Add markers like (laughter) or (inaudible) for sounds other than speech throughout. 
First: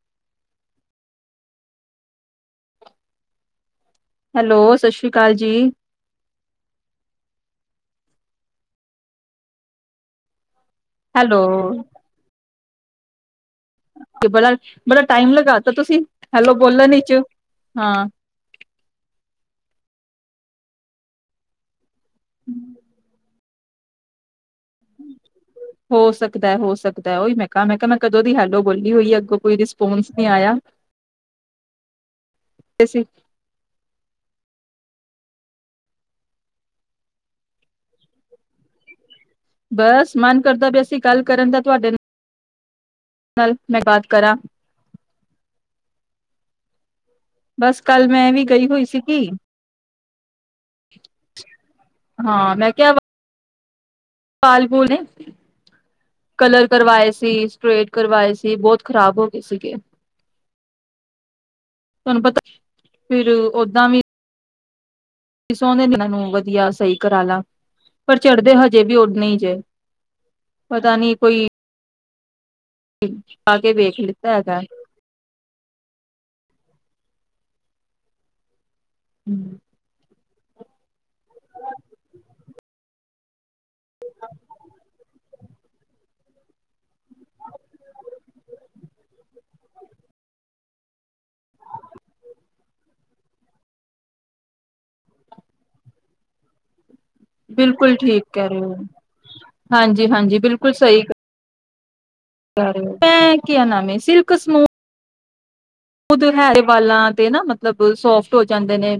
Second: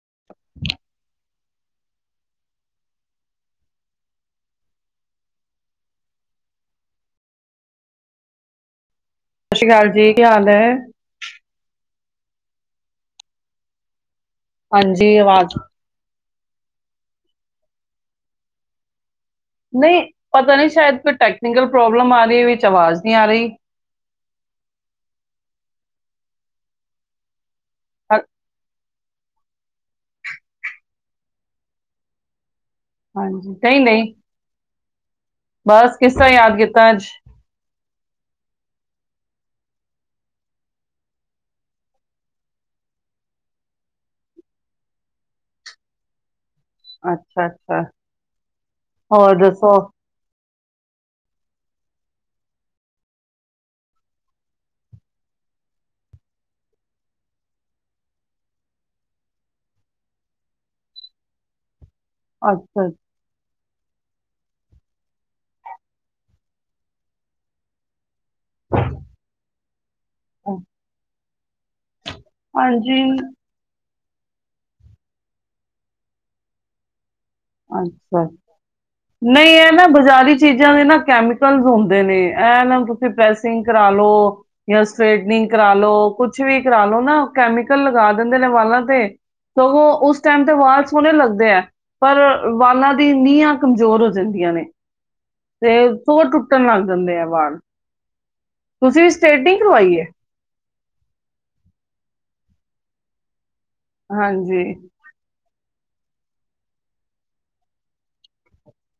(unintelligible) Hello ਸਤਿ ਸ੍ਰੀ ਅਕਾਲ ਜੀ। ਸਤਿ ਸ੍ਰੀ ਅਕਾਲ ਜੀ, ਕੀ ਹਾਲ ਹੈ? ਹੈਲੋ ਤੇ ਬੜਾ-ਬੜਾ ਹਾਂਜੀ ਟਾਈਮ ਆਵਾਜ਼ ਲਗਾਤਾ ਤੁਸੀਂ। ਹੈਲੋ ਬੋਲੋ ਵਿਚ ਨਹੀਂ, ਪਤਾ ਨਹੀਂ, ਸ਼ਾਇਦ ਕੋਈ ਟੈਕਨਕਲ ਪ੍ਰੋਬਲਮ ਆ ਰਹੀ, ਵਿੱਚ ਆਵਾਜ਼ ਨੀ ਆ ਰਹੀ। ਹੋ ਸਕਦਾ ਹੋ ਸਕਦਾ ਉਹੀ ਮੈਂ ਮੈਂ ਕਿਹਾ ਮੈਂ ਹਾਂ- ਕਦੋਂ ਦੀ ਹੈੱਲੋ ਬੋਲੀ। ਕੀ, ਅੱਗੋਂ ਕੋਈ ਰਿਸਪੋਂਸ ਨੀ ਆਇਆ। ਹਾਂਜੀ ਨਹੀ-ਨਹੀ। ਬਸ, ਕਿਸ ਤਰ੍ਹਾਂ ਯਾਦ ਕੀਤਾ ਅੱਜ? ਬਸ, ਮਨ ਕਰਦਾ ਪਿਆਸੀ ਗੱਲ ਕਰਨ ਦਾ ਤੁਹਾਡੇ ਨਾਲ। ਨਾਲੇ ਮੈਂ ਬਾਤ ਕਰਾਂ ਅੱਛਾ ਬਸ ਅੱਛਾ ਕੱਲ ਮੈਂ ਵੀ ਗਈ ਹੋਈ ਸੀਗੀ। ਹੋਰ ਦੱਸੋ? ਹਾਂ, ਮੈਂ ਕਿਹਾ। ਵਾਲ ਵੁ ਨੇ ਕਲਰ ਕਰਵਾਏ ਸੀ, ਸਟ੍ਰਰੇਟ ਕਰਵਾਏ ਸੀ ਬਹੁਤ ਖ਼ਰਾਬ ਹੋ ਗਏ ਸੀਗੇ ਤੂੰਹਾਨੂ ਪਤਾ ਅੱਛਾ ਫੀਰ ਓਦਾਂ ਵੀ। ਸੋਹਣੇ ਇਹ ਨੂੰ ਵਧੀਆ ਸਹੀ ਕਰਾ ਲਾ ਪਰ ਚੜ੍ਹਦੇ ਹਜੇ ਵੀ ਉਹਨੇ ਜੇ। ਅੱਛਾ ਪਤਾ ਨੀ ਕੋਈ। ਹਾਂਜੀ। ਆ ਕੇ ਵੇਖ ਲਈ ਹੈਗਾ। ਅੱਛਾ। ਨਹੀਂ ਹੈ ਨਾ ਬਾਜ਼ਾਰੀ ਚੀਜ਼ਾਂ ਦੇ ਨਾ ਕੈਮੀਕਲ ਹੁੰਦੇ ਨੇ ਇਹ ਨਾ ਤੁਸੀਂ ਪ੍ਰੈਸਿੰਗ ਕਰਾ ਲੋ, ਜਾਂ ਸਟ੍ਰੇਟਨਿੰਗ ਕਰਾ ਲੋ ਕੁਛ ਵੀ ਕਰਾ ਲੋ ਨਾ ਕੈਮੀਕਲ ਲਗਾ ਦਿੰਦੇ ਨੇ ਵਾਲਾਂ ਤੇ ਸਗੋਂ ਉਸ ਟਾਈਮ ਤੇ ਵਾਲ ਸੋਹਣੇ ਲੱਗਦੇ ਹੈ ਪਰ ਵਾਲਾਂ ਦੀ ਨੀਹਾਂ ਕਮਜ਼ੋਰ ਹੋ ਜਾਂਦੀਆਂ ਨੇ, ਤੇ ਸੋਰ ਟੁੱਟਣ ਲੱਗ ਦਿੰਦੇ ਆ ਵਾਲ ਬਿਲਕੁਲ ਠੀਕ ਕਹਿ ਰਹੇ ਹੋ ਤੁਸੀਂ ਵੀ ਸਟੇਟਿੰਗ ਕਰਵਾਈ ਹੈ। ਹਾਂਜੀ-ਹਾਂਜੀ ਬਿਲਕੁਲ ਸਹੀ। (unintelligible) ਕਿਆ ਹੈ ਮੈਨੇ ਸਿਲਕ ਹਾਂਜੀ ਸਮੂਥ ਖੁਦ ਹੈਰੇ ਵਾਲਾਂ ਤੇ ਨਾ ਮਤਲਬ ਸੋਫਟ ਹੋ ਜਾਂਦੇ ਨੇ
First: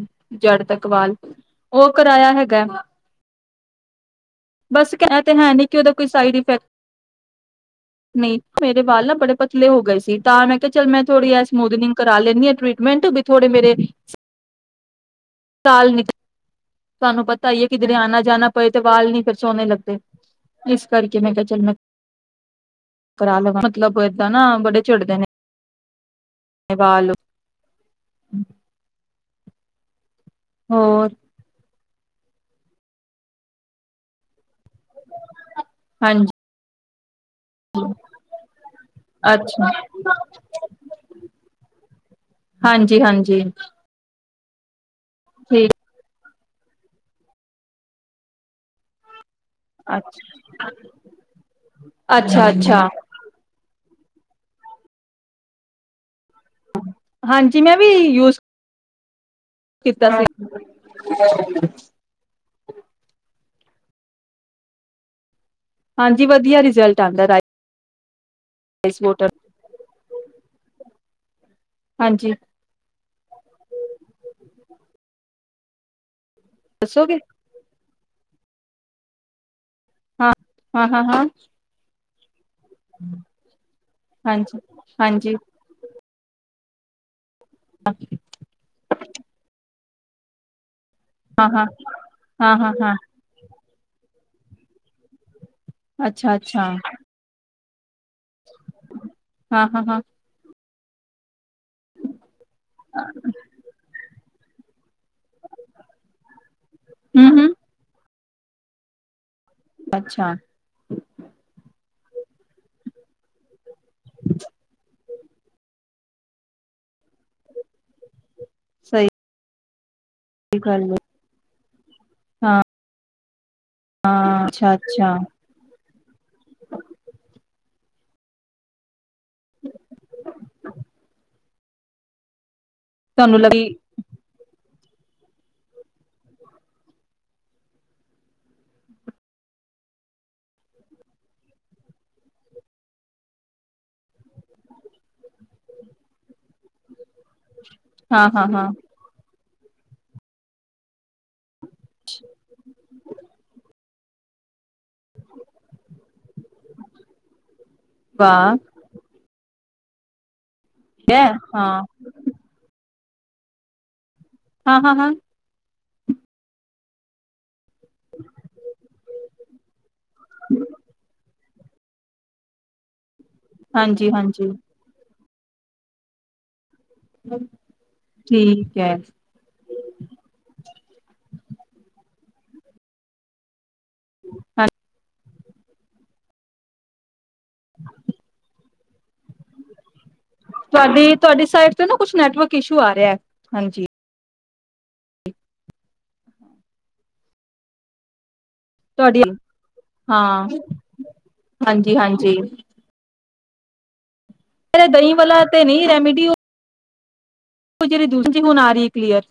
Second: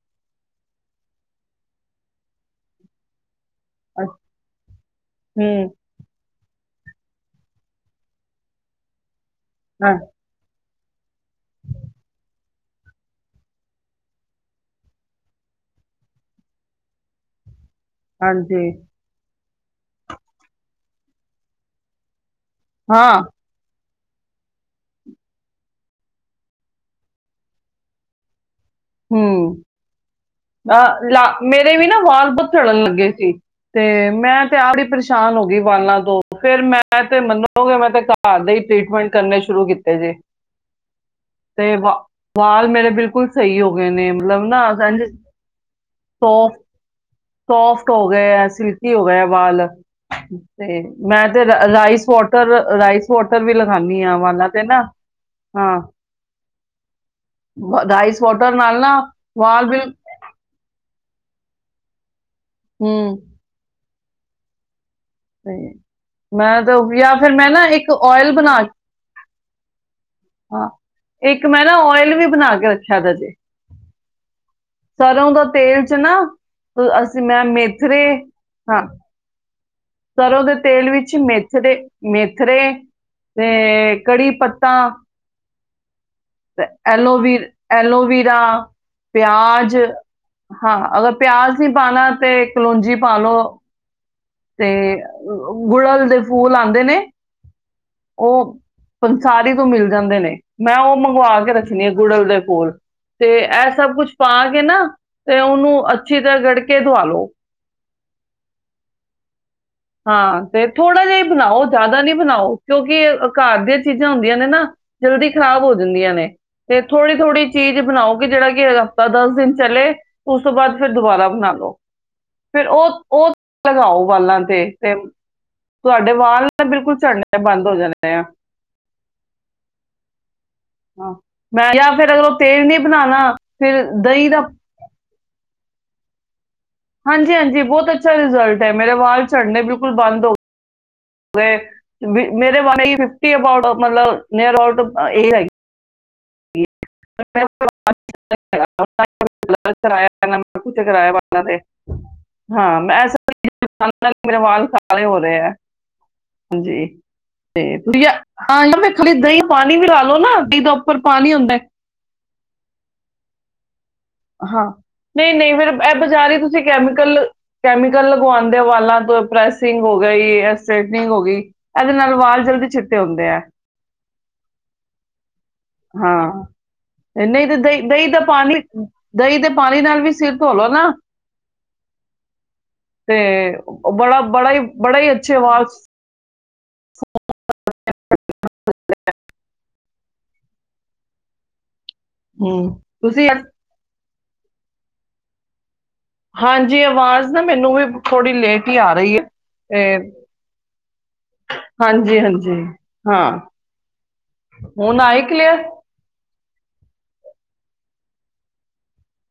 ਜੜ ਤੱਕ ਵਾਲ ਉਹ ਕਰਾਇਆ ਹੈਗਾ। ਅੱਛਾ। ਬਸ ਕਹਿਣ ਤੇ ਹੈ ਨੀ ਹੂੰ ਕਿ ਉਹਦਾ ਕੋਈ ਸਾਈਡ ਨਹੀਂ, ਮੇਰੇ ਵਾਲ ਆ ਬੜੇ ਪਤਲੇ ਹੋ ਹਾਂ, ਗਏ ਸੀ ਤਾਂ ਮੈਂ ਮ ਬ ਬ ਬ ਬ ਬ ਬ ਬ ਬ ਬ (unintelligible) ਕਿਦਰਿ ਆਣਾ -ਜਾਣਾ ਹਾਂਜੀ ਪਏ ਤੇ ਵਾਲ ਨ ਸੋਹਣੇੇ ਲੱਗਦੇ ਇਸ ਕਰਕੇ ਮੈਂ ਕਿਹਾ ਚਲ ਮੈਂ ਹਾਂ ਪਰਲ (unintelligible) ਮਤਲਬ ਏਦਾਂ ਨਾ ਬੜੇ ਝਿੜਦੇ ਨੇ ਵਾਲ ਲੋ ਹਮ। ਅ ਹੋਰ ਲ ਮੇ (unintelligible) ਵੀ ਨਾ ਵਾਲ ਬੜੇ ਚੜਨ ਲੱਗੇ ਸੀ ਤੇ ਮੈਂ ਆਪ ਹੀ ਪਰੇਸ਼ਾਨ ਹੋ ਗਈ ਵਾਲਾਂ ਤੋਂ ਹਾਂਜੀ ਫੇਰ ਮੈਂ ਸਤ ਤੇ ਮੰਨੋਗੇ ਮੈਂ ਤੇ ਘਰ ਦੇ ਹੀ ਟੀਟਮੈਂਟ ਕਰਨੇ ਸ਼ੁਰੂ ਅੱਛਾ ਕੀਤੇ ਜੇ, ਤੇ ਵਾਲ ਮੇਰੇ ਹਾਂਜੀ ਬਿਲਕੁਲ ਹਾਂਜੀ ਸਹੀ ਹੋ ਗਏ। ਨੇ ਮਤਲਬ ਨਾ ਸਾਂਝ (unintelligible) ਠੀਕ। ਹੋ ਸੋਫਟ ਹੋ ਗਏ ਸਿਲਕੀ ਹੋ ਗਏ ਆਏ। ਞਾਲ ਅੱਛਾ ਤੇ ਮੈਂ ਤੇ ਰਾਈਸ ਵਾਟਰ ਅੱਛਾ ਅੱਛਾ ਰਾਈਸ ਵਾਟਰ ਵੀ ਲੈ ਗਾਦੀ। ਠੀਆਂ ਵਾਲਾ ਤੇ ਨਾ, ਹਾਂ - ਰਾਈਸ ਵੋਟਰ ਨਾਲ ਨਾ ਵਾਲ ਬਿਲ ਕਿ ਕੀਤਾ ਹੂ ਸਹੀ ਹਾਂਜੀ ਮੈਂ ਤਾਂ ਜਾਂ ਫਿਰ ਮੈਂ ਨਾ ਇੱਕ ਤੋ ਔਇਲ ਇਸ ਮੋਟਰ ਹਾਂ ਇੱਕ ਇੱਕ ਮੈਂ ਨਾ ਔਇਲ ਵੀ ਬਣਾ ਕੇ ਰੱਖਿਆ ਪਇਆ ਜੇ ਸਰ੍ਹੋਂ ਦਾ ਤੇਲ ਚ ਨਾ ਦੱਸੋਗੇ ਅਸੀਂ ਮੈਂ ਮੇ ਥਰੇ ਹਾਂ। ਹਾਂ ਸਰ੍ਹੋਂ ਦੇ ਹਾਂ ਤੇਲ ਹਾਂ ਵਿੱਚ ਹਾਂ ਮੇਥਰੇ ਮੇਰ ਥਰੇ ਤੇ ਕੜੀ ਹਾਂਜੀ ਪੱਤਾ ਹਾਂਜੀ ਤੇ ਐਲੋਵੀਰ ਐਲੋਵੀਰਾ, ਪਿਆਜ ਹਾਂ। ਅਗਰ ਹਾਂ ਪਿਆਜ਼ ਹਾਂ ਨਹੀਂ ਪਾਣਾ ਤੇ ਹਾਂ ਹਾਂ ਹਾਂ ਕਲੋਂਜੀ ਪਾ ਲਓ। ਤੇ ਗੁੜਲ ਦੇ ਅੱਛਾ ਫੁੱਲ ਅੱਛਾ ਆਉਂਦੇ ਨੇ। ਉਹ ਪੰਸਾਰੀ ਤੋਂ ਹਾਂ ਹਾਂ ਮਿਲ ਹਾਂ ਜਾਂਦੇ ਨੇ। ਮੈਂ ਉਹ ਮੰਗਵਾ ਕੇ ਨੇ ਗੂੜਲ ਦੇ ਕੋਲ ਤੇ ਇਹ ਸਭ ਕੁਛ ਪਾ ਕੇ ਨਾ ਤੇ ਉਹਨੂੰ ਅੱਛੀ ਤਰ੍ਹਾਂ ਗੜਕੇ ਤਵਾ ਲੋ ਹਮ ਹਮ ਅੱਛਾ ਹਾਂ ਤੇ ਥੋੜ੍ਹਾ ਜਿਹਾ ਬਣਾਓ ਜ਼ਿਆਦਾ ਨੀ ਬਣਾਓ ਕਿਉਂਕਿ ਅ ਕਾਰ ਦੇ ਚੀਜ਼ਾਂ ਹੁੰਦੀਆਂ ਨੇ ਨਾ ਜਲਦੀ ਖਰਾਬ ਹੋ ਦਿੰਦੀਆਂ ਨੇ ਤੇ ਥੋੜ੍ਹੀ -ਥੋੜ੍ਹੀ ਚੀਜ਼ ਬਣਾਓ ਕਿ ਜਿਹੜਾ ਕਿ ਹਫ਼ਤਾ ਸਹੀ ਦਸ ਦਿਨ ਚਲੇ (unintelligible) ਉਸ ਤੋਂ ਬਾਅਦ ਫਿਰ ਗੱਲ ਦੁਬਾਰਾ ਬਣਾ ਲੋ। ਹਾਂ ਫਿਰ ਉਹ, ਉਹ ਲਗਾਓ ਵਾਲਾਂ ਹਾਂ ਤੇ, ਅੱਛਾ ਤੇ ਅੱਛਾ ਤੁਹਾਡੇ ਵਾਲ ਨਾਲ ਬਿਲਕੁਲ ਝੜਨੇ ਬੰਦ ਹੋ ਜਾਂਣੇ ਆ। ਆਹ, ਮੈਂ ਜਾਂ ਫਿਰ ਅਗਰ ਉਹ ਤੇਜ਼ ਨੀ, ਬਣਾਣਾ ਤੁਹਾਨੂੰ ਲੱਗੀ ਫੇਰ ਦਹੀਂ ਦਾ, ਹਾਂਜੀ-ਹਾਂਜੀ, ਬਹੁਤ ਅੱਛਾ ਰਿਜ਼ਲਟ ਹੈ, ਮੇਰੇ ਵਾਲ ਝੜਨੇ ਬਿਲਕੁਲ ਬੰਦ ਹੋ ਗਏ, ਮੇਰੇ ਵਾਲ ਫਿਫਟੀ ਅਬਾਉਟ ਮਤਲਬ ਨਿਅਰ ਅਬਾਊਟ ਐ ਜੀ। (unintelligible) (inaudible) ਹਾਂ ਮੈਂ, ਹਾਂ ਹਾਂ ਹਾਂ (unintelligible) ਮੇਰਾ ਵਾਲ (unintelligible) ਐਵ ਹੋ ਰਿਹਾ। ਹਾਂਜੀ, ਤੇ ਵਧੀਆ ਵਾਹ (unintelligible) ਪਾਣੀ ਵੀ ਲਾਲੋ ਨਾ, ਦੀ ਦਾ ਉੱਪਰ ਹੈ ਪਾਣੀ ਹੁੰਦਾ। (unintelligible) ਹਾਂ ਨਹੀਂ-ਨਹੀਂ ਫੇਰ, ਇਹ ਬਜ਼ਾਰੀ ਤੁਸੀਂ ਕੈਮੀਕਲ, ਕੈਮੀਕਲ ਲਗਵਾਦੇ ਵਾਲਾਂ ਤੇ ਪ੍ਰੈਸਿੰਗ ਹੋ ਗਈ ਸਟੇਟਨਿੰਗ ਹੋ ਗਈ। ਇਹਦੇ ਨਾਲ ਵਾਲ ਜਲਦੀ ਚਿੱਟੇ ਹੁੰਦੇ ਆ। ਹਾਂਜੀ-ਹਾਂਜੀ, ਹਾਂ, ਨਹੀਂ ਤੇ ਦਹੀਂ-ਦਹੀਂ ਦਾ ਪਾਣੀ, ਠੀਕ ਹੈ ਦਹੀਂ ਦੇ ਪਾਣੀ ਨਾਲ ਵੀ ਸਿਰ ਧੋਲੋ ਨਾ, ਤੇ, ਬੜਾ-ਬੜਾ ਹੀ ਬੜਾ ਹੀ (unintelligible) ਵਸ, (unintelligible) (unintelligible) ਤੁਹਾਡੀ-ਤੁਹਾਡੀ ਸਾਈਡ, ਤੇ ਨਾ ਕੁਛ ਨੈਟਵਰਕ ਹਮ ਇਸ਼ੂ ਆ ਰਿਹਾ, ਤੁਸੀਂ ਹਾਂਜੀ ਹਾਂਜੀ ਆਵਾਜ਼ ਨਾ ਮੈਨੂੰ ਵੀ ਥੋੜੀ ਲੇਟ ਆ ਰਹੀ ਤੁਹਾਡੀ ਹੈ, ਇਹ ਹਾਂ ਹਾਂਜੀ ਹਾਂਜੀ-ਹਾਂਜੀ ਹਾਂ। ਅਰੇ ਹੁਣ ਦਹੀਂ ਆਈ ਵਾਲਾ ਕਲੀਅਰ ਤੇ ਨੀ ਰੈਮੀਡੀ, ਉਹ ਉਹ ਜਿਹੜੀ ਦੂਸਰੀ ਹੁਣ ਆ ਰਹੀ ਹੈ, ਕਲੀਅਰ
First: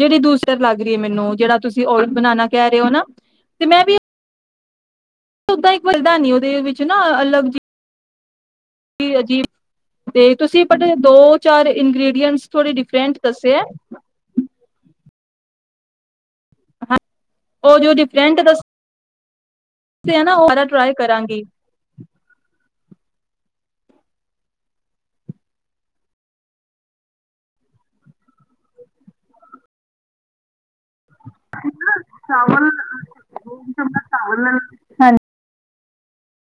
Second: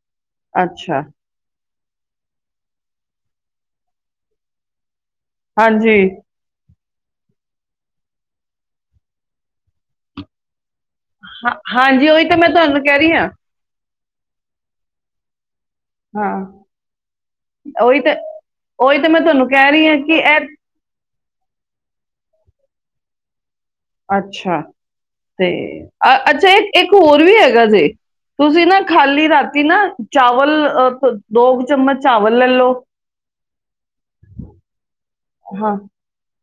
ਜਿਹੜੀ ਦੁਸਰੀ ਲਗ ਰਹੀ ਹੈ, ਅੱਛਾ ਮੈਨੂੰ ਜਿਹੜਾ ਤੁਸੀ ਜੇ ਔਰਤ ਬਣਾਉਣਾ ਕਹਿ ਰਹੇ ਹੋ ਨਾ, ਤੇ ਮੈਂ ਵੀ ਉਦਾ ਇੱਕ ਹਾਂਜੀ ਫੁਲਦਾ ਨੀ, ਉਹਦੇ ਵਿੱਚ ਇਕ ਨਾ ਅਲੱਗ ਜੀ, ਅਜੀਬ, ਤੇ ਤੁਸੀਂ ਬਟ ਦੋ, ਹਾਂ- ਚਾਰ ਹਾਂਜੀ ਉਹੀ ਤਾਂ ਇੰਗ੍ਰਰੀਡੀਅਂਟਸ ਮੈਂ ਥੋੜੇ ਤੁਹਾਨੂੰ ਕਹਿ ਰਹੀ ਡਿਫਰੈਂਟ ਹਾਂ ਦੱਸੇ ਹੈ। ਹਾਂ। ਉਹ ਜੋ ਉਹੀ ਤਾਂ, ਡਿਫਰੈਂਟ ਦੱਸੇ ਉਹੀ ਤਾਂ ਮੈਂ ਤੁਹਾਨੂੰ ਕਹਿ ਰਹੀ ਹਾਂ, ਕਿ ਆ ਨਾ ਇਹ ਉਹ ਸਾਰਾ ਟਰਾਈ ਕਰਾਂਗੀ। ਅੱਛਾ, ਤੇ ਅ ਅੱਛਾ ਇਕੱ ਇੱਕ ਹੋਰ ਵੀ ਹੈਗਾ ਜੇ, ਤੁਸੀਂ ਨਾ ਖਾਲੀ ਰਾਤੀ ਨਾ ਚਾਵਲ ਦੋ, ਕੁ, ਚਮਚ ਚਾਵਲ ਲੈਲੋ। ਦੋ ਚਮਚ ਚਾਵਲ ਲੈ ਲਓ ਹਾਂ।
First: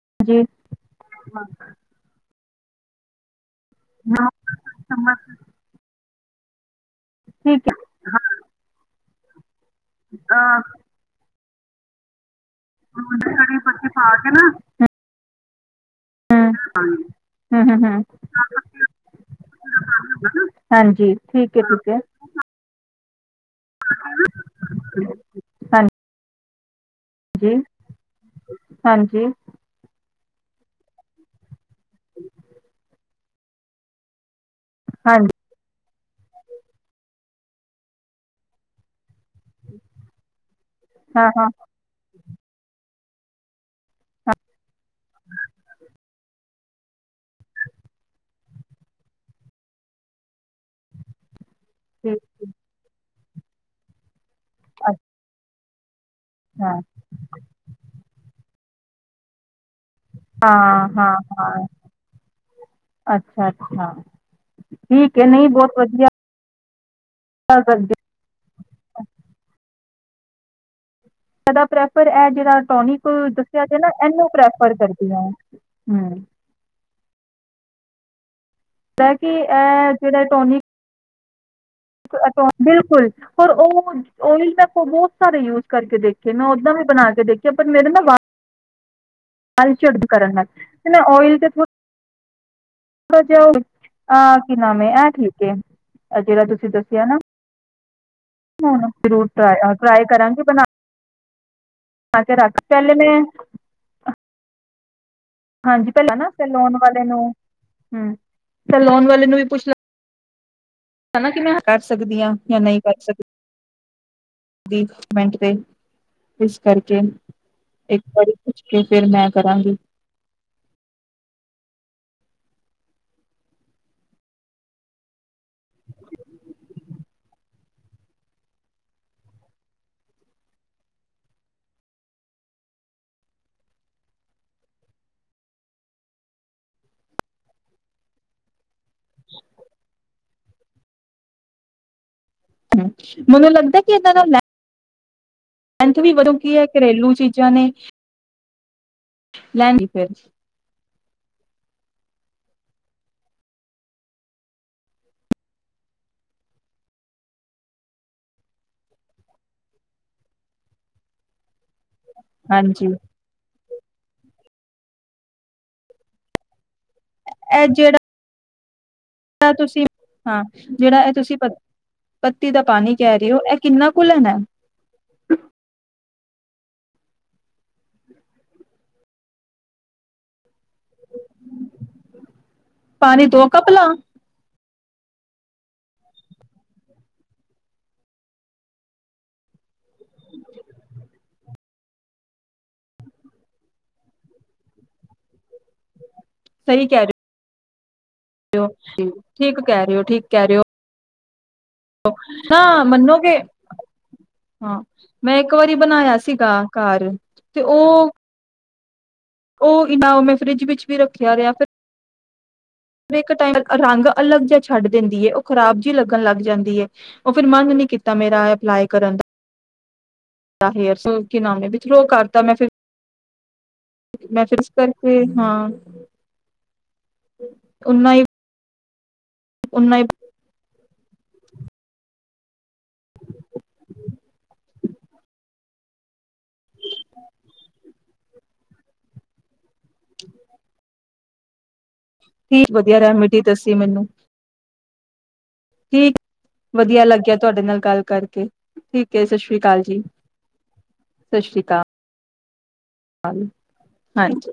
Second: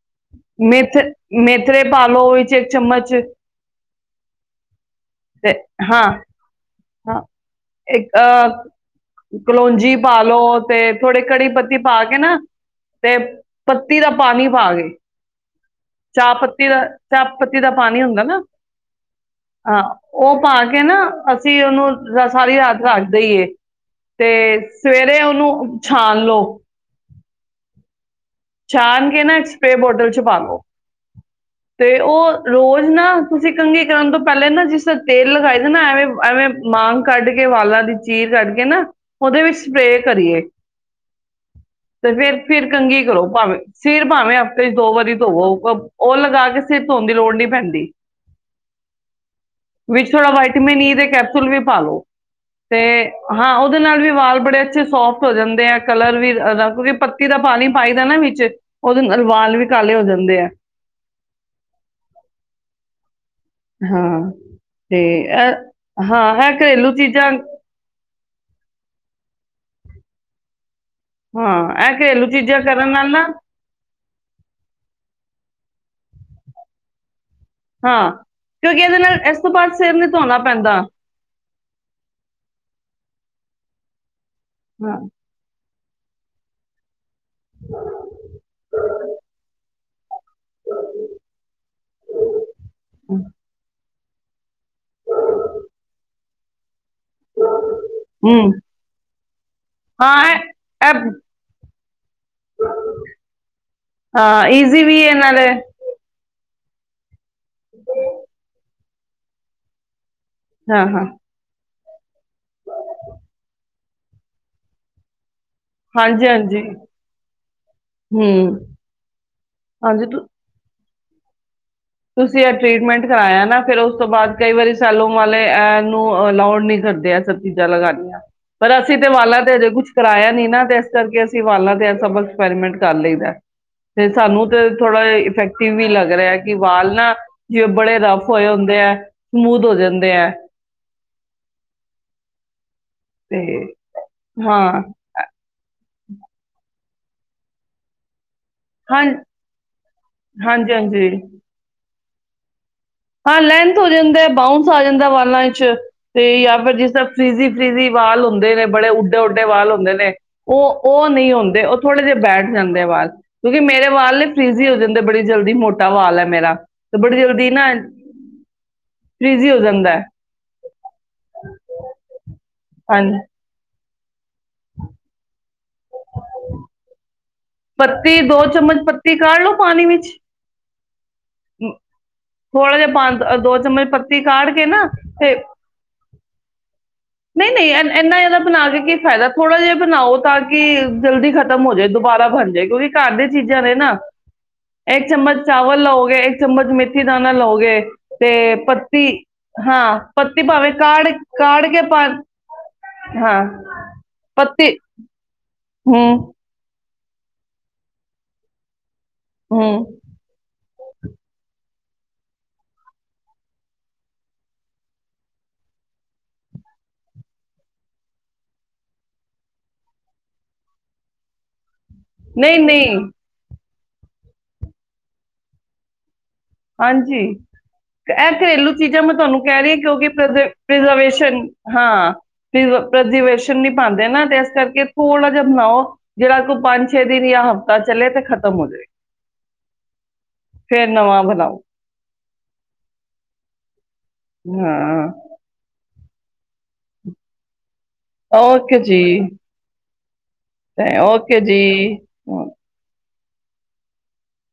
ਹਾਂਜੀ ਮੇਥਰ, ਮੇਥਰੇ ਪਾ ਲੋ ਇੱਕ ਚਮਚ ਨਮਕ ਚਮਚ ਤੇ, ਹਾਂ ਹਾਂ, ਠੀਕ ਹੈ। ਇੱਕ ਆ ਕਲੋਂਜੀ ਪਾ ਲੋ ਹਾਂ ਤੇ ਥੋੜੇ ਕੜੀ ਪੱਤੇ ਵਿੱਚ ਪਾ ਕੇ ਨਾ ਅ ਤੇ, ਕੜੀ ਪੱਤੀ ਦਾ ਪਾ ਕੇ ਨਾ ਪਾਣੀ ਪਾ ਦੇਉ। ਚਾਹ ਹੂੰ, ਪੱਤੀ ਦਾ, ਚਾਹ ਪੱਤੀ ਹੂੰ, ਦਾ ਹੂੰ, ਪਾਣੀ ਹੂੰ। ਹੁੰਦਾ ਏ ਨਾ, ਹਾਂ, ੍ ਉਹ ਪਾ ਕੇ ਨਾ, ਹਾਂਜੀ, ਠੀਕ ਹੈ, ਅਸੀਂ ਠੀਕ ਹੈ, ਉਹਨੂੰ ਸਾਰੀ ਰਾਤ ਰਖ ਸਹੀਏ ਤੇ, ਸਵੇਰੇ, ਉਹਨੂੰ ਛਾਣ ਲੋਓ। ਹੂੰ ਛਾਣ ਕੇ ਨਾ, ਸਪ੍ਰੇ ਬੋਟਲ ਚ ਪਾਲੋ। ਤੇ, ਉਹ ਰੋਜ਼ ਨਾ, ਤੁਸੀਂ ਕੰਘੀ ਕਰਨ ਤੋਂ ਪਹਿਲੇ ਨਾ, ਜਿਸ ਤਰ੍ਹਾਂ ਹਾਂਜੀ, ਤੇਲ ਲਗਾਈਦਾ ਏ ਨਾ ਐਵੇਂ, ਐਵੇਂ ਮਾਂਗ ਕੱਢ ਕੇ ਤੇ ਵਾਲਾਂ ਦੀ ਚੀਰ ਕੱਢ ਕੇ ਨਾ ਉਹਦੇ ਵਿੱਚ, ਸਪ੍ਰੇ ਕਰੀਏ, ਹਾਂ, ਹਾਂ, ਤੇ ਫੇਰ ਫੇਰ, ਕੰਘੀ ਕਰੋ। ਪਾਵੇਂ ਸਿਰ ਭਾਵੇਂ ਹਫ਼ਤੇ ਚ ਦੋ ਵਾਰੀ ਧੋਵੋ, ਉਹ ਲਗਾ ਕੇ ਸਿਰ ਧੋਣ ਦੀ ਲੋੜ ਨਹੀਂ ਪੈਂਦੀ, ਵਿੱਚ ਥੋੜ੍ਹਾ ਵਾਈਟਮਿਨ ਈ ਦੇ ਕੈਪਸੂਲ ਫੁੱਲ, ਵੀ ਪਾਾਲੋ ਠੀਕ, ਠੀਕ ਤੇ ਹਾਂ ਉਹਦੇ ਨਾਲ ਵੀ ਵਾਲ ਬੜੇ ਅੱਛੇ ਸੋਫਟ ਹੋ ਜਾਂਦੇ ਆ ਕਲਰ ਵੀ ਅੱਛਾ, ਕਿਉਂਕਿ ਪੱਤੀ ਦਾ ਪਾਣੀ ਪਾਈ ਦਾ ਨਾ ਵਿੱਚ ਉਹਦੇ ਨਾਲ ਵਾਲ ਵੀ ਕਾਲੇ ਹੋ ਜਾਂਦੇ ਆ ਹਾਂ ਹਾਂ ਹਾਂ ਅੱ ਅੱਛਾ ਅੱਛਾ ਹਾਂ ਤੇ ਠੀਕ ਏ ਨਹੀਂ ਬਹੁਤ ਇਹ ਵਧੀਆ ਹਾਂ ਇਹ ਘਰੇਲੂ ਚੀਜ਼ ਚੱਲ ਸਕਦੇ ਹਾਂ ਇਹਦਾ ਪ੍ਰੈਫਰ ਘਰੇਲੂ ਇਹ ਜਿਹੜਾ ਚੀਜ਼ਾਂ ਕਰਨ ਟੋਨਿਕ ਨਾਲ ਨਾ ਦੱਸਿਆ ਜੇ ਨਾ ਏਹਨੂੰ ਪ੍ਰੈਫਰ ਕਰਦੀ ਆ ਹ ਹਾਂ ਕਿਉਂਕਿ ਇਹਦੇ ਨਾਲ ਕਿ ਇਸ ਤੋਂ ਬਾਅਦ ਸਿਰ ਇਹ ਨੀ ਜਿਹੜਾ ਧੋਣਾ ਟੋਨਿਕ ਪੈਂਦਾ ਬਿਲਕੁਲ ਪਰ ਉਹ ਓਇਲ ਦਾ ਤੇ ਹਾਂ ਬਹੁਤ ਸਾਰੇ ਯੂਜ ਕਰਕੇ ਦੇਖੇ ਨਾ ਓਦਾਂ ਵੀ ਬਣਾ ਦੇਖਿਆ ਪਰ ਮੇਰੇ ਨਾਂ ਵਾ ਚੁਰਬ ਕਰਨ ਨਾਲ ਤੇ ਮੈਂ ੳਏਲ ਤੇ ੋੜਾ ਜਾ (inaudible) ਆਹ ਕੀ ਨਾਮ ਏ ਇਹ ਠੀਕ ਜਿਹੜਾ ਤੁਸੀਂ ਦਸ ਕਿਆ ਨਾ ਹਮ ਹੁਣ ਜ਼ਰੂਰ ਟਰਾ ਟਰਾਏ ਹਾਂ ਕਰਾਂਗੇ ਬਣਾ ਇਹ ਇਹ ਆ ਕੇ ਰੱਖ ਪਹਿਲੇ ਮੈਂ ਜ਼ਿ ਵੀ ਐਨ ਹਾਂਜੀ ਪਹਿਲਾਂ ਨਾ ਤੇ ਲੋਨ ਵਾਲੇ ਨੂੰ ਹੁ ਤੇ ਲੋਨ ਵਾਲੇ ਨੂੰ ਵੀ ਪੁੱਛ ਲ ਹਾਂ ਹਾਂ ਨਾ ਕਿ ਮੈਂ ਕਰ ਸਕਦੀਆਂ ਜਾਂ ਨਹੀਂ ਕਰ ਸਕ ਵੀ ਮਿੰਟ ਤੇ ਹਾਂਜੀ ਇਸ ਹਾਂਜੀ ਕਰਕੇ ਇੱਕ ਵਾਰੀ ਹਮ ਪੁੱਛ ਕੇ ਫਿਰ ਮੈਂ ਕਰਾਂਗੀ ਹਾਂਜੀ ਤੁਸੀਂ ਇਹ ਟਰੀਟਮੈਂਟ ਕਰਾਇਆ ਨਾ, ਫਿਰ ਉਸ ਤੋਂ ਬਾਅਦ ਕਈ ਵਾਰੀ ਸੈਲੋਨ ਵਾਲੇ ਐਨੋ ਅਲਾਉਡ ਨੀ ਕਰਦੇ ਸਭ ਚੀਜ਼ਾਂ ਲਗਾਨੀਆਂ, ਪਰ ਅਸੀਂ ਤੇ ਵਾਲਾਂ ਤੇ ਅਜੇ ਕੁਛ ਕਰਾਇਆ ਨੀ ਨਾ ਤੇ ਇਸ ਕਰਕੇ ਅਸੀਂ ਵਾਲਾਂ ਤੇ ਇਹ ਸਭ ਐਕਸਪੈਰੀਮੈਂਟ ਕਰ ਲਈਦਾ, ਤੇ ਸਾਨੂੰ ਤੇ ਥੋੜਾ ਇਫੈਕਟਿਵ ਵੀ ਲੱਗ ਰਿਹਾ। ਕਿ ਵਾਲ ਨਾ ਜਿਵੇਂ ਬੜੇ ਰਫ ਹੋਏ ਹੁੰਦੇ ਹੈ, ਸਮੂਥ ਹੋ ਜਾਂਦੇ ਹੈ। ਹੂੰ, ਮੈਨੂੰ ਲੱਗਦਾ ਕਿ ਇਹਨਾਂ ਨਾਲ ਐਂਥ ਵੀ ਵਧੋਂ ਕੀ ਹੈ। ਘਰੇਲੂ ਚੀਜ਼ਾਂ ਨੇ, ਹਾਂ ਲੈਂਦੀ ਫਿਰ ਹਾਂਜੀ-ਹਾਂਜੀ, ਹਾਂ ਲੈਂਥ ਹੋ ਜਾਂਦਾ ਬਾਊਂਸ ਆ ਜਾਂਦਾ ਵਾਲਾਂ ਚ ਤੇ ਜਾਂ ਫਿਰ ਜਿਸ ਫ੍ਰਿਜੀ ਫ੍ਰਿਜੀ ਵਾਲ ਹੁੰਦੇ ਨੇ, ਬੜੇ ਉੱਡੇ ਉਡੇ ਵਾਲ ਹੁੰਦੇ ਨੇ ਉਹ ਉਹ ਨਹੀਂ ਹੁੰਦੇ। ਥੋੜ੍ਹੇ ਜਹੇ ਬੈਠ ਜਾਂਦੇ ਐ ਹਾਂਜੀ ਵਾਲ, ਕਿਉਂਕਿ ਮੇਰੇ ਵਾਲ ਫ੍ਰਿਜ਼ੀ ਹੋ ਜਾਂਦੇ ਬੜੀ ਜਲਦੀ ਮੋਟਾ ਵਾਲ ਹੈ, ਮੇਰਾ ਬੜੀ ਜਲਦੀ ਨਾ, ਇਹ ਜਿਹੜਾ ਫਰੀਜ਼ੀ ਹੋ ਤੁਸੀਂ ਜਾਂਦਾ ਹੈ ਹਾਂ ਜਿਹੜਾ ਇਹ ਤੁਸੀਂ ਪੱਤੀ ਦਾ ਪਾਣੀ ਕਹਿ ਹਾਂਜੀ ਰਹੇ ਹੋ ਇਹ ਕਿੰਨਾ ਕੁ ਕੁੂਲ ਨਾ (unintelligible) ਪੱਤੀ ਦੋ ਚਮਚ ਪੱਤੀ ਕਾਢ ਲੋ ਪਾਣੀ ਵਿੱਚ ਥੋੜਾ ਜਿਹਾ ਪਾਣੀ ਪਾ ਦੋ ਕੱਪ ਲਾ ਚਮਚ ਪੱਤੀ ਕਾੜ ਕੇ ਨਾ ਤੇ, ਨਹੀਂ-ਨਹੀਂ, ਇੰਨਾ ਜ਼ਿਆਦਾ ਬਣਾ ਕੇ ਕੀ ਫਾਇਦਾ ਥੋੜ੍ਹਾ ਜਿਹਾ ਬਣਾਓ, ਤਾਂ ਕਿ ਜਲਦੀ ਖਤਮ ਹੋ ਜਾਏ, ਦੁਬਾਰਾ ਬਣ ਜਾਏ ਕਿਉਂਕਿ ਘਰ ਦੀ ਚੀਜ਼ਾਂ ਨੇ ਨਾ ਇੱਕ ਚਮਚ ਚਾਵਲ ਲਓਗੇ, ਇੱਕ ਚਮਚ ਸਹੀ ਮੇਥੀ ਕਹਿ ਰਹੇ ਦਾਨਾ ਲਓਗੇ। ਤੇ ਹੋ ਪੱਤੀ ਠੀਕ ਕਹਿ ਹਾਂ ਪੱਤੀ ਭਾਵੇਂ ਕਾੜ-ਕਾੜ ਕੇ, ਪਾ ਹਾਂ ਮੰਨੋ ਕਿ ਹਾਂ ਪੱਤੀ ਹਾਂ ਮੈਂ ਇੱਕ, ਹੂੰ ਬਣਾਇਆ ਸੀਗਾ। ਘਰ ਤੇ ਉਹ ਹੂੰ ਉਹ ਨੀ ਨਾ ਫਰਿਜ ਵਿੱਚ, ਵੀ ਰੱਖਿਆ ਰਿਹਾ ਫਿ ਇੱਕ ਟੈਮ ਰੰਗ ਅਲੱਗ ਜਿਹਾ ਛੱਡ ਦਿੰਦੀ ਹੈ, ਉਹ ਖ਼ਰਾਬ ਜਿਹੀ ਲੱਗਣ ਲੱਗ ਜਾਂਦੀ ਹੈ, ਉਹ ਫਿਰ ਮੰਗ ਨੀ ਕੀਤਾ ਮੇਰਾ ਅਪਲਾਈ ਕਰਨ ਦਾ ਕੀ ਨਾਮ ਥਰੋ ਕਰਤਾ ਮੈਂ ਨਹੀਂ ਫਿਰ ਨਹੀਂ ਮੈਂ ਫਿਰ ਇਸ ਕਰਕੇ ਹਾਂ। ਹਾਂਜੀ ਓਨਾ ਹੀ ਇਹ ਘਰੇਲੂ, ਚੀਜ਼ ਮੈਂ ਤੁਹਾਨੂੰ, ਕਹਿ ਰਹੇ ਓਨਾ (unintelligible) ਹਾਂ (unintelligible) ਨੀ ਪਾਉਂਦੇ ਨਾ ਤੇ ਇਸ ਕਰਕੇ ਥੋੜਾ ਜਹਾ ਬਣਾਓ, ਜਿਹੜਾ ਕੋਈ ਪੰਜ ਛੇ ਦਿਨ ਜਾਂ ਹਫ਼ਤਾ ਚਲੇੇ ਤੇ ਖਤਮ ਹੋਜੇ। ਫੇਰ ਨਵਾਂ ਬ (unintelligible) ਠੀਕ ਵਧੀਆ ਰੈਮੇਡੀ ਦੱਸੀ ਮੈਨੂੰ। ਹਾਂ। ਠੀਕ, ਵਧੀਆ ਲੱਗਿਆ ਤੁਹਾਡੇ ਨਾਲ ਗੱਲ ਕਰਕੇ ਓਕੇ ਜੀ, ਠੀਕ ਹੈ ਸਤਿ ਸ੍ਰੀ ਅਕਾਲ ਜੀ ਏ ਓਕੇ ਸਤਿ ਜੀ। ਸ੍ਰੀ ਅਕਾਲ ਹਾਂਜੀ।